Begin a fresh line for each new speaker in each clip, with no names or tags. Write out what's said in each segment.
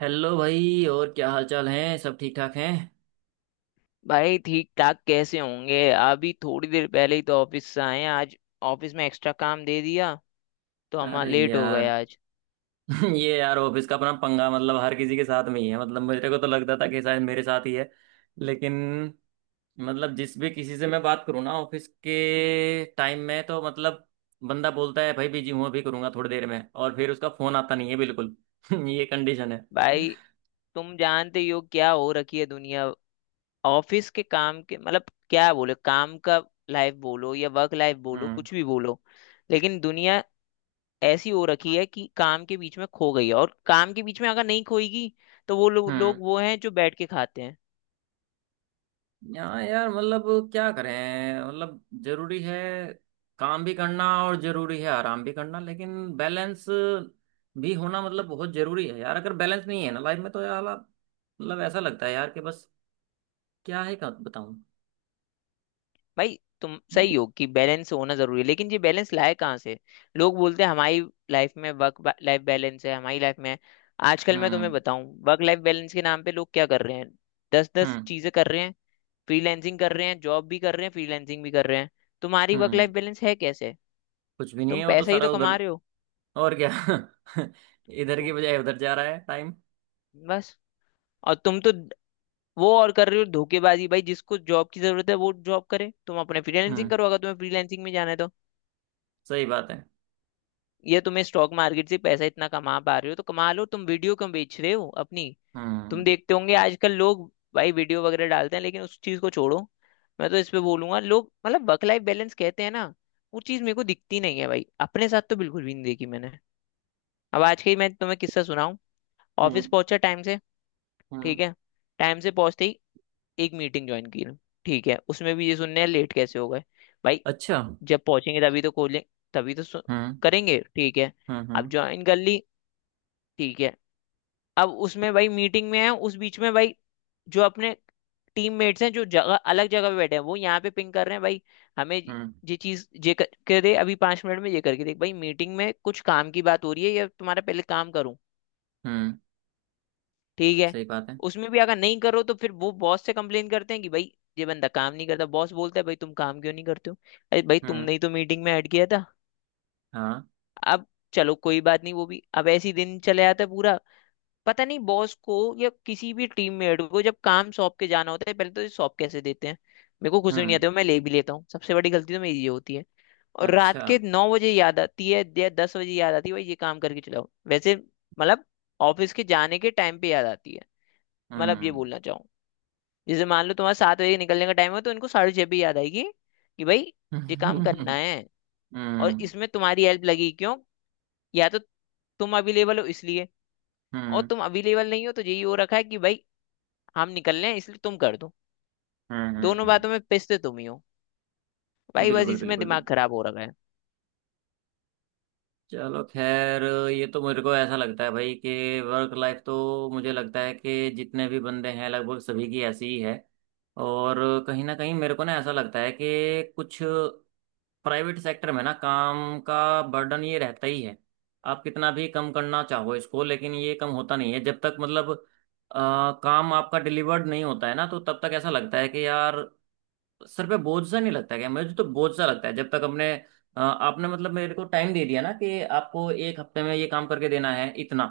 Hello भाई। और क्या हाल चाल है सब ठीक ठाक हैं।
भाई ठीक ठाक कैसे होंगे? अभी थोड़ी देर पहले ही तो ऑफिस से आए हैं आज। ऑफिस में एक्स्ट्रा काम दे दिया तो हम
अरे
लेट हो गए
यार।
आज।
ये यार ऑफिस का अपना पंगा मतलब हर किसी के साथ में ही है। मतलब मेरे को तो लगता था कि शायद मेरे साथ ही है। लेकिन मतलब जिस भी किसी से मैं बात करूँ ना ऑफिस के टाइम में तो मतलब बंदा बोलता है भाई बिजी हूँ अभी करूंगा थोड़ी देर में। और फिर उसका फोन आता नहीं है बिल्कुल। ये कंडीशन है।
भाई तुम जानते ही हो क्या हो रखी है दुनिया। ऑफिस के काम के मतलब क्या बोले, काम का लाइफ बोलो या वर्क लाइफ बोलो,
हम्म।
कुछ भी बोलो, लेकिन दुनिया ऐसी हो रखी है कि काम के बीच में खो गई है। और काम के बीच में अगर नहीं खोएगी तो वो
हम्म
लोग वो हैं जो बैठ के खाते हैं।
यहाँ यार मतलब क्या करें। मतलब जरूरी है काम भी करना और जरूरी है आराम भी करना। लेकिन बैलेंस भी होना मतलब बहुत जरूरी है यार। अगर बैलेंस नहीं है ना लाइफ में तो यार मतलब ऐसा लगता है यार कि बस क्या है क्या बताऊं।
भाई तुम सही हो कि बैलेंस होना जरूरी है, लेकिन ये बैलेंस लाए कहाँ से? लोग बोलते हैं हमारी लाइफ में वर्क लाइफ बैलेंस है, हमारी लाइफ में है। आजकल मैं तुम्हें
हम्म।
बताऊं वर्क लाइफ बैलेंस के नाम पे लोग क्या कर रहे हैं। दस दस
हम्म
चीजें कर रहे हैं। फ्रीलैंसिंग कर रहे हैं, जॉब भी कर रहे हैं, फ्रीलैंसिंग भी कर रहे हैं। तुम्हारी वर्क लाइफ
हम्म
बैलेंस है कैसे?
कुछ भी नहीं
तुम
है वो तो
पैसा ही
सारा
तो कमा
उधर।
रहे हो।
और क्या। इधर की
तुम
बजाय उधर जा रहा है टाइम।
बस, और तुम तो वो और कर रहे हो, धोखेबाजी भाई। जिसको जॉब की जरूरत है वो जॉब करे, तुम अपने फ्रीलैंसिंग
हम्म।
करो अगर तुम्हें फ्रीलैंसिंग में जाना है तो।
सही बात है।
ये तुम्हें स्टॉक मार्केट से पैसा इतना कमा पा रहे हो तो कमा लो, तुम वीडियो क्यों बेच रहे हो अपनी? तुम
हम्म।
देखते होंगे आजकल लोग भाई वीडियो वगैरह डालते हैं, लेकिन उस चीज को छोड़ो। मैं तो इस पे बोलूंगा, लोग मतलब वर्क लाइफ बैलेंस कहते हैं ना, वो चीज मेरे को दिखती नहीं है भाई। अपने साथ तो बिल्कुल भी नहीं देखी मैंने। अब आज के ही मैं तुम्हें किस्सा सुनाऊं। ऑफिस
हम्म।
पहुंचा टाइम से।
हम्म।
ठीक है। टाइम से पहुंचते ही एक मीटिंग ज्वाइन की। ठीक है, उसमें भी ये सुनने हैं लेट कैसे हो गए। भाई
अच्छा।
जब पहुंचेंगे तभी तो खोलें, तभी तो
हम्म।
करेंगे। ठीक है।
हम्म।
अब
हम्म।
ज्वाइन कर ली। ठीक है। अब उसमें भाई मीटिंग में है, उस बीच में भाई जो अपने टीममेट्स हैं जो जगह अलग जगह पे बैठे हैं वो यहाँ पे पिंग कर रहे हैं भाई हमें।
हम्म।
ये चीज ये करके दे अभी 5 मिनट में, ये करके दे। भाई मीटिंग में कुछ काम की बात हो रही है या तुम्हारा पहले काम करूं?
हम्म।
ठीक है।
सही बात है।
उसमें भी अगर नहीं करो तो फिर वो बॉस से कंप्लेन करते हैं कि भाई ये बंदा काम नहीं करता। बॉस बोलता है भाई तुम काम क्यों नहीं करते हो? अरे भाई
हम्म।
तुमने ही तो मीटिंग में ऐड किया था।
हाँ।
अब चलो कोई बात नहीं, वो भी अब ऐसे ही दिन चले जाता है पूरा। पता नहीं बॉस को या किसी भी टीममेट को जब काम सौंप के जाना होता है पहले तो ये सौंप कैसे देते हैं। मेरे को कुछ भी नहीं
हम्म।
आता, मैं ले भी लेता हूँ, सबसे बड़ी गलती तो मेरी ये होती है। और रात
अच्छा।
के 9 बजे याद आती है या 10 बजे याद आती है, भाई ये काम करके चलाओ वैसे। मतलब ऑफिस के जाने के टाइम पे याद आती है। मतलब ये
हम्म।
बोलना चाहूँ, जैसे मान लो तुम्हारा 7 बजे निकलने का टाइम हो तो इनको 6:30 पे याद आएगी कि भाई ये काम करना
हम्म।
है और
हम्म।
इसमें तुम्हारी हेल्प लगेगी। क्यों? या तो तुम अवेलेबल हो इसलिए, और
हम्म।
तुम अवेलेबल नहीं हो तो यही हो रखा है कि भाई हम निकल रहे हैं इसलिए तुम कर दो।
हम्म।
दोनों
हम्म।
बातों में पिसते तुम ही हो भाई, बस
बिल्कुल
इसमें
बिल्कुल
दिमाग
बिल्कुल।
खराब हो रखा है।
चलो खैर। ये तो मेरे को ऐसा लगता है भाई कि वर्क लाइफ तो मुझे लगता है कि जितने भी बंदे हैं लगभग सभी की ऐसी ही है। और कहीं ना कहीं मेरे को ना ऐसा लगता है कि कुछ प्राइवेट सेक्टर में ना काम का बर्डन ये रहता ही है। आप कितना भी कम करना चाहो इसको लेकिन ये कम होता नहीं है जब तक मतलब काम आपका डिलीवर्ड नहीं होता है ना तो तब तक ऐसा लगता है कि यार सर पे बोझ सा नहीं लगता है क्या। मुझे तो बोझ सा लगता है जब तक अपने आपने मतलब मेरे को टाइम दे दिया ना कि आपको एक हफ्ते में ये काम करके देना है इतना।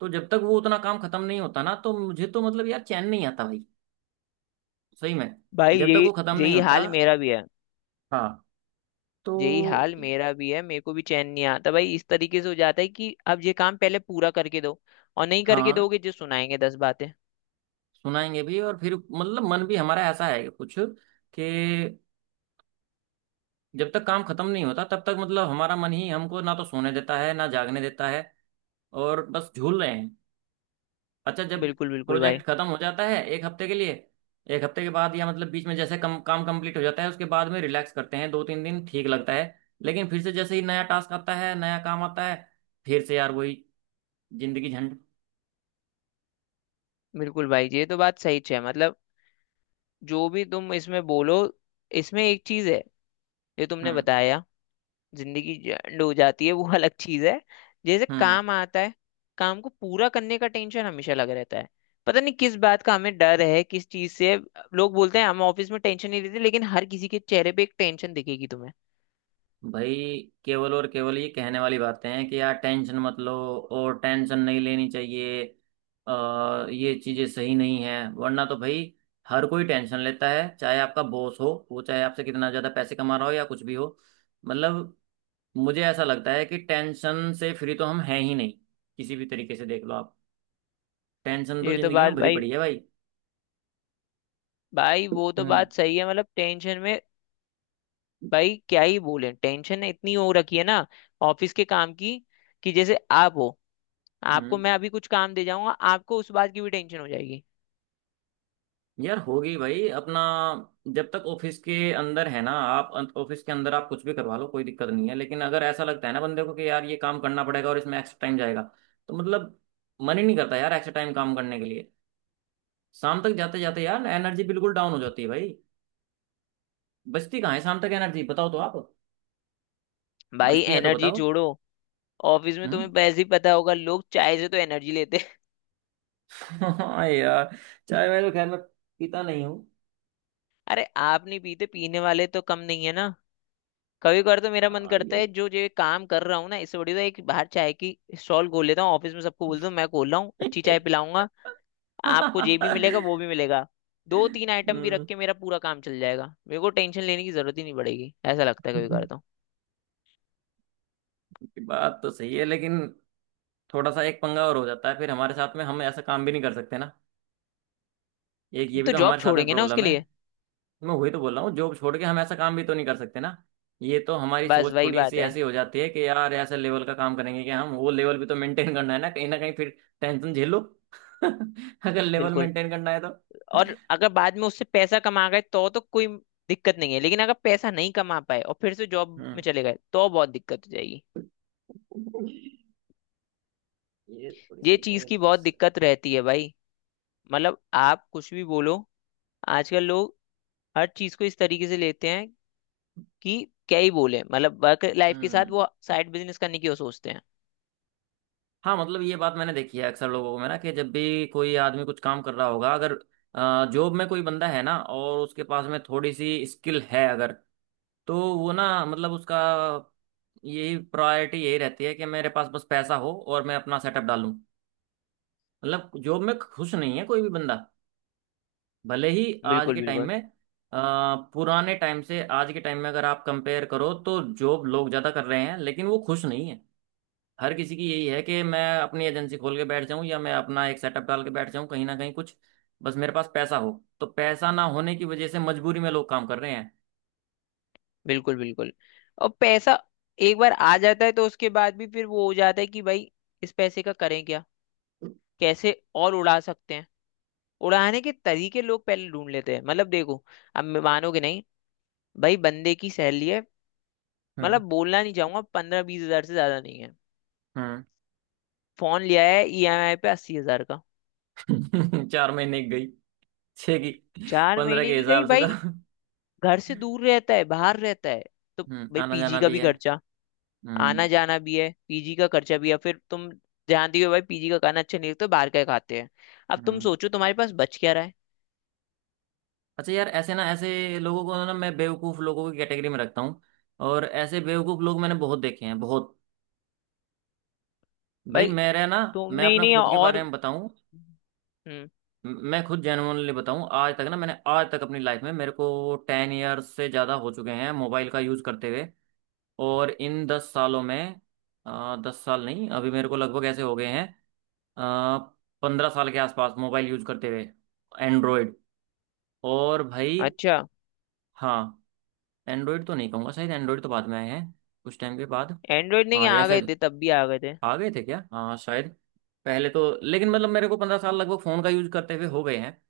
तो जब तक वो उतना काम खत्म नहीं होता ना तो मुझे तो मतलब यार चैन नहीं आता भाई। सही में।
भाई
जब तक
यही
वो खत्म नहीं
यही
होता।
हाल मेरा भी है।
हाँ। तो
यही हाल मेरा भी है, मेरे को भी चैन नहीं आता भाई, इस तरीके से हो जाता है कि अब ये काम पहले पूरा करके दो, और नहीं करके
हाँ
दोगे जो सुनाएंगे 10 बातें।
सुनाएंगे भी और फिर मतलब मन भी हमारा ऐसा है कुछ कि जब तक काम खत्म नहीं होता तब तक मतलब हमारा मन ही हमको ना तो सोने देता है ना जागने देता है। और बस झूल रहे हैं। अच्छा जब
बिल्कुल बिल्कुल
प्रोजेक्ट
भाई।
खत्म हो जाता है एक हफ्ते के लिए, एक हफ्ते के बाद या मतलब बीच में जैसे कम काम कंप्लीट हो जाता है उसके बाद में रिलैक्स करते हैं दो तीन दिन ठीक लगता है। लेकिन फिर से जैसे ही नया टास्क आता है नया काम आता है फिर से यार वही जिंदगी झंड।
बिल्कुल भाई ये तो बात सही है, मतलब जो भी तुम इसमें बोलो, इसमें एक चीज है जो तुमने
हम्म।
बताया, जिंदगी एंड हो जाती है वो अलग चीज है। जैसे
हम्म।
काम आता है, काम को पूरा करने का टेंशन हमेशा लग रहता है। पता नहीं किस बात का हमें डर है, किस चीज से। लोग बोलते हैं हम ऑफिस में टेंशन नहीं लेते, लेकिन हर किसी के चेहरे पे एक टेंशन दिखेगी तुम्हें।
भाई केवल और केवल ये कहने वाली बातें हैं कि यार टेंशन मत लो और टेंशन नहीं लेनी चाहिए। ये चीजें सही नहीं है वरना तो भाई हर कोई टेंशन लेता है चाहे आपका बॉस हो वो चाहे आपसे कितना ज्यादा पैसे कमा रहा हो या कुछ भी हो। मतलब मुझे ऐसा लगता है कि टेंशन से फ्री तो हम हैं ही नहीं किसी भी तरीके से देख लो आप। टेंशन तो
ये तो
जिंदगी में
बात
भरी
भाई,
पड़ी है भाई।
भाई वो तो
हम्म।
बात सही है, मतलब टेंशन में भाई क्या ही बोले। टेंशन इतनी हो रखी है ना ऑफिस के काम की, कि जैसे आप हो, आपको
हम्म
मैं अभी कुछ काम दे जाऊंगा आपको उस बात की भी टेंशन हो जाएगी।
यार होगी भाई। अपना जब तक ऑफिस के अंदर है ना आप ऑफिस के अंदर आप कुछ भी करवा लो कोई दिक्कत नहीं है लेकिन अगर ऐसा लगता है ना बंदे को कि यार ये काम करना पड़ेगा और इसमें एक्स्ट्रा टाइम जाएगा तो मतलब मन ही नहीं करता यार एक्स्ट्रा टाइम काम करने के लिए। शाम तक जाते जाते यार एनर्जी बिल्कुल डाउन हो जाती है भाई। बचती कहाँ है शाम तक एनर्जी बताओ तो आप।
भाई
बचती है तो
एनर्जी
बताओ।
जोड़ो। ऑफिस में तुम्हें
हम्म।
वैसे ही पता होगा, लोग चाय से तो एनर्जी लेते हैं।
हाँ यार। चाय मैं तो खैर मैं पीता नहीं हूँ।
अरे आप नहीं पीते, पीने वाले तो कम नहीं है ना। कभी कभार तो मेरा मन
हाँ,
करता
ये।
है जो जो ये काम कर रहा हूँ ना इससे बढ़िया तो एक बाहर चाय की स्टॉल खोल लेता हूँ। ऑफिस में सबको बोल दूँ मैं खोल रहा हूँ, अच्छी चाय पिलाऊंगा। आपको ये भी मिलेगा
हम्म।
वो भी मिलेगा। दो तीन आइटम भी रख के मेरा पूरा काम चल जाएगा, मेरे को टेंशन लेने की जरूरत ही नहीं पड़ेगी, ऐसा लगता है कभी कभार तो।
ये बात तो सही है लेकिन थोड़ा सा एक पंगा और हो जाता है फिर हमारे साथ में हम ऐसा काम भी नहीं कर सकते ना। एक ये भी
तो
तो
जॉब
हमारे साथ में
छोड़ेंगे ना उसके
प्रॉब्लम है।
लिए।
मैं वही तो बोल रहा हूँ जॉब छोड़ के हम ऐसा काम भी तो नहीं कर सकते ना। ये तो हमारी
बस
सोच
वही
थोड़ी सी
बात है।
ऐसी हो जाती है कि यार ऐसे लेवल का काम करेंगे कि हम वो लेवल भी तो मेंटेन करना है ना कहीं फिर टेंशन झेलो। अगर लेवल
बिल्कुल।
मेंटेन करना है तो।
और अगर बाद में उससे पैसा कमा गए तो कोई दिक्कत नहीं है, लेकिन अगर पैसा नहीं कमा पाए और फिर से जॉब में
हम्म।
चले गए तो बहुत दिक्कत हो जाएगी।
ये थोड़ी
ये
सी
चीज
है
की बहुत
समस्या।
दिक्कत रहती है भाई। मतलब आप कुछ भी बोलो, आजकल लोग हर चीज को इस तरीके से लेते हैं कि क्या ही बोले। मतलब वर्क लाइफ के साथ
हम्म।
वो साइड बिजनेस करने की वो सोचते हैं।
हाँ मतलब ये बात मैंने देखी है अक्सर लोगों को में ना कि जब भी कोई आदमी कुछ काम कर रहा होगा अगर जॉब में कोई बंदा है ना और उसके पास में थोड़ी सी स्किल है अगर तो वो ना मतलब उसका यही प्रायोरिटी यही रहती है कि मेरे पास बस पैसा हो और मैं अपना सेटअप डालूं। मतलब जॉब में खुश नहीं है कोई भी बंदा भले ही आज
बिल्कुल
के टाइम
बिल्कुल,
में पुराने टाइम से आज के टाइम में अगर आप कंपेयर करो तो जॉब लोग ज़्यादा कर रहे हैं लेकिन वो खुश नहीं है। हर किसी की यही है कि मैं अपनी एजेंसी खोल के बैठ जाऊं या मैं अपना एक सेटअप डाल के बैठ जाऊं कहीं ना कहीं कुछ बस मेरे पास पैसा हो। तो पैसा ना होने की वजह से मजबूरी में लोग काम कर रहे हैं।
बिल्कुल बिल्कुल। और पैसा एक बार आ जाता है तो उसके बाद भी फिर वो हो जाता है कि भाई इस पैसे का करें क्या, कैसे और उड़ा सकते हैं। उड़ाने के तरीके लोग पहले ढूंढ लेते हैं। मतलब देखो, अब मानोगे नहीं भाई। बंदे की सैलरी है,
हम्म।
मतलब बोलना नहीं चाहूंगा, 15-20 हज़ार से ज्यादा नहीं है। फोन लिया है ईएमआई पे 80 हज़ार का।
हम्म। 4 महीने की गई छह की।
चार
पंद्रह
महीने
के
की गई
हिसाब से तो।
भाई। घर से दूर रहता है, बाहर रहता है, तो भाई
आना
पीजी
जाना
का
भी
भी
है।
खर्चा, आना
हम्म।
जाना भी है, पीजी का खर्चा भी है। फिर तुम जानती हो भाई पीजी का खाना अच्छा नहीं लगता, बाहर का ही खाते हैं। अब तुम
हम्म।
सोचो तुम्हारे पास बच क्या रहा है।
अच्छा यार ऐसे ना ऐसे लोगों को ना मैं बेवकूफ लोगों की कैटेगरी में रखता हूँ। और ऐसे बेवकूफ लोग मैंने बहुत देखे हैं बहुत। भाई
भाई
मेरा ना मैं
तुमने ही
अपना
नहीं
खुद के
और।
बारे में बताऊं।
हम्म,
मैं खुद जेनुअनली बताऊं आज तक ना मैंने आज तक अपनी लाइफ में मेरे को 10 इयर्स से ज़्यादा हो चुके हैं मोबाइल का यूज़ करते हुए। और इन 10 सालों में 10 साल नहीं अभी मेरे को लगभग ऐसे हो गए हैं आ, 15 साल के आसपास मोबाइल यूज़ करते हुए एंड्रॉयड। और भाई
अच्छा,
हाँ एंड्रॉयड तो नहीं कहूँगा शायद एंड्रॉयड तो बाद में आए हैं कुछ टाइम के बाद।
एंड्रॉइड नहीं
हाँ या
आ गए
शायद
थे तब भी आ गए थे।
आ गए थे क्या हाँ शायद पहले तो। लेकिन
हम्म,
मतलब मेरे को 15 साल लगभग फ़ोन का यूज़ करते हुए हो गए हैं।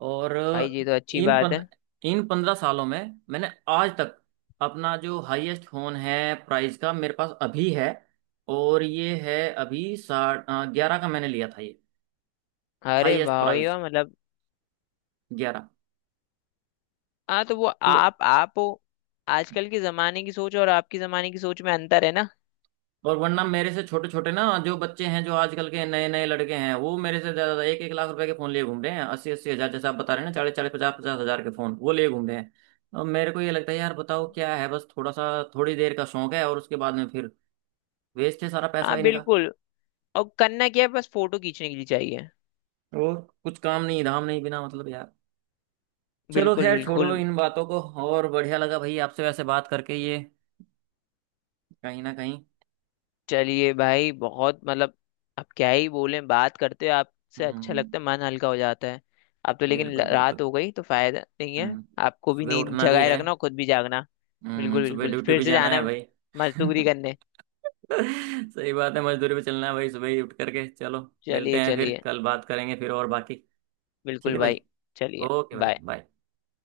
और
भाई ये तो अच्छी
इन
बात
पन,
है।
इन 15 सालों में मैंने आज तक अपना जो हाईएस्ट होन है प्राइस का मेरे पास अभी है। और ये है अभी साठ ग्यारह का मैंने लिया था ये।
अरे
हाईएस्ट
वाह भाई
प्राइस
वाह, मतलब
ग्यारह।
हाँ, तो वो
तो
आप हो। आजकल के जमाने की सोच और आपकी जमाने की सोच में अंतर है ना।
और वरना मेरे से छोटे छोटे ना जो बच्चे हैं जो आजकल के नए नए लड़के हैं वो मेरे से ज्यादा एक एक लाख रुपए के फोन लिए घूम रहे हैं। अस्सी अस्सी हजार जैसे आप बता रहे हैं ना। चालीस चालीस पचास पचास हजार के फोन वो लिए घूम रहे हैं। और मेरे को ये लगता है यार बताओ क्या है बस थोड़ा सा थोड़ी देर का शौक है और उसके बाद में फिर वेस्ट है सारा पैसा
हाँ
इनका।
बिल्कुल। और करना क्या है, बस फोटो खींचने के लिए चाहिए।
और कुछ काम नहीं धाम नहीं बिना मतलब यार चलो
बिल्कुल
खैर छोड़ो
बिल्कुल।
इन बातों को। और बढ़िया लगा भाई आपसे वैसे बात करके ये कहीं ना कहीं।
चलिए भाई, बहुत मतलब अब क्या ही बोलें, बात करते हो आपसे अच्छा
हम्म।
लगता है, मन हल्का हो जाता है। अब तो लेकिन
बिल्कुल
रात
बिल्कुल।
हो गई तो फायदा नहीं है।
हम्म
आपको भी
सुबह
नींद
उठना भी
जगाए
है।
रखना और खुद भी जागना। बिल्कुल
सुबह
बिल्कुल।
ड्यूटी
फिर
भी
से
जाना है
जाना
भाई।
मजदूरी करने।
सही बात है मजदूरी पे चलना है भाई सुबह ही उठ करके चलो। मिलते
चलिए
हैं फिर
चलिए।
कल बात करेंगे फिर और बाकी। ठीक
बिल्कुल
है भाई।
भाई। चलिए।
ओके भाई
बाय।
बाय।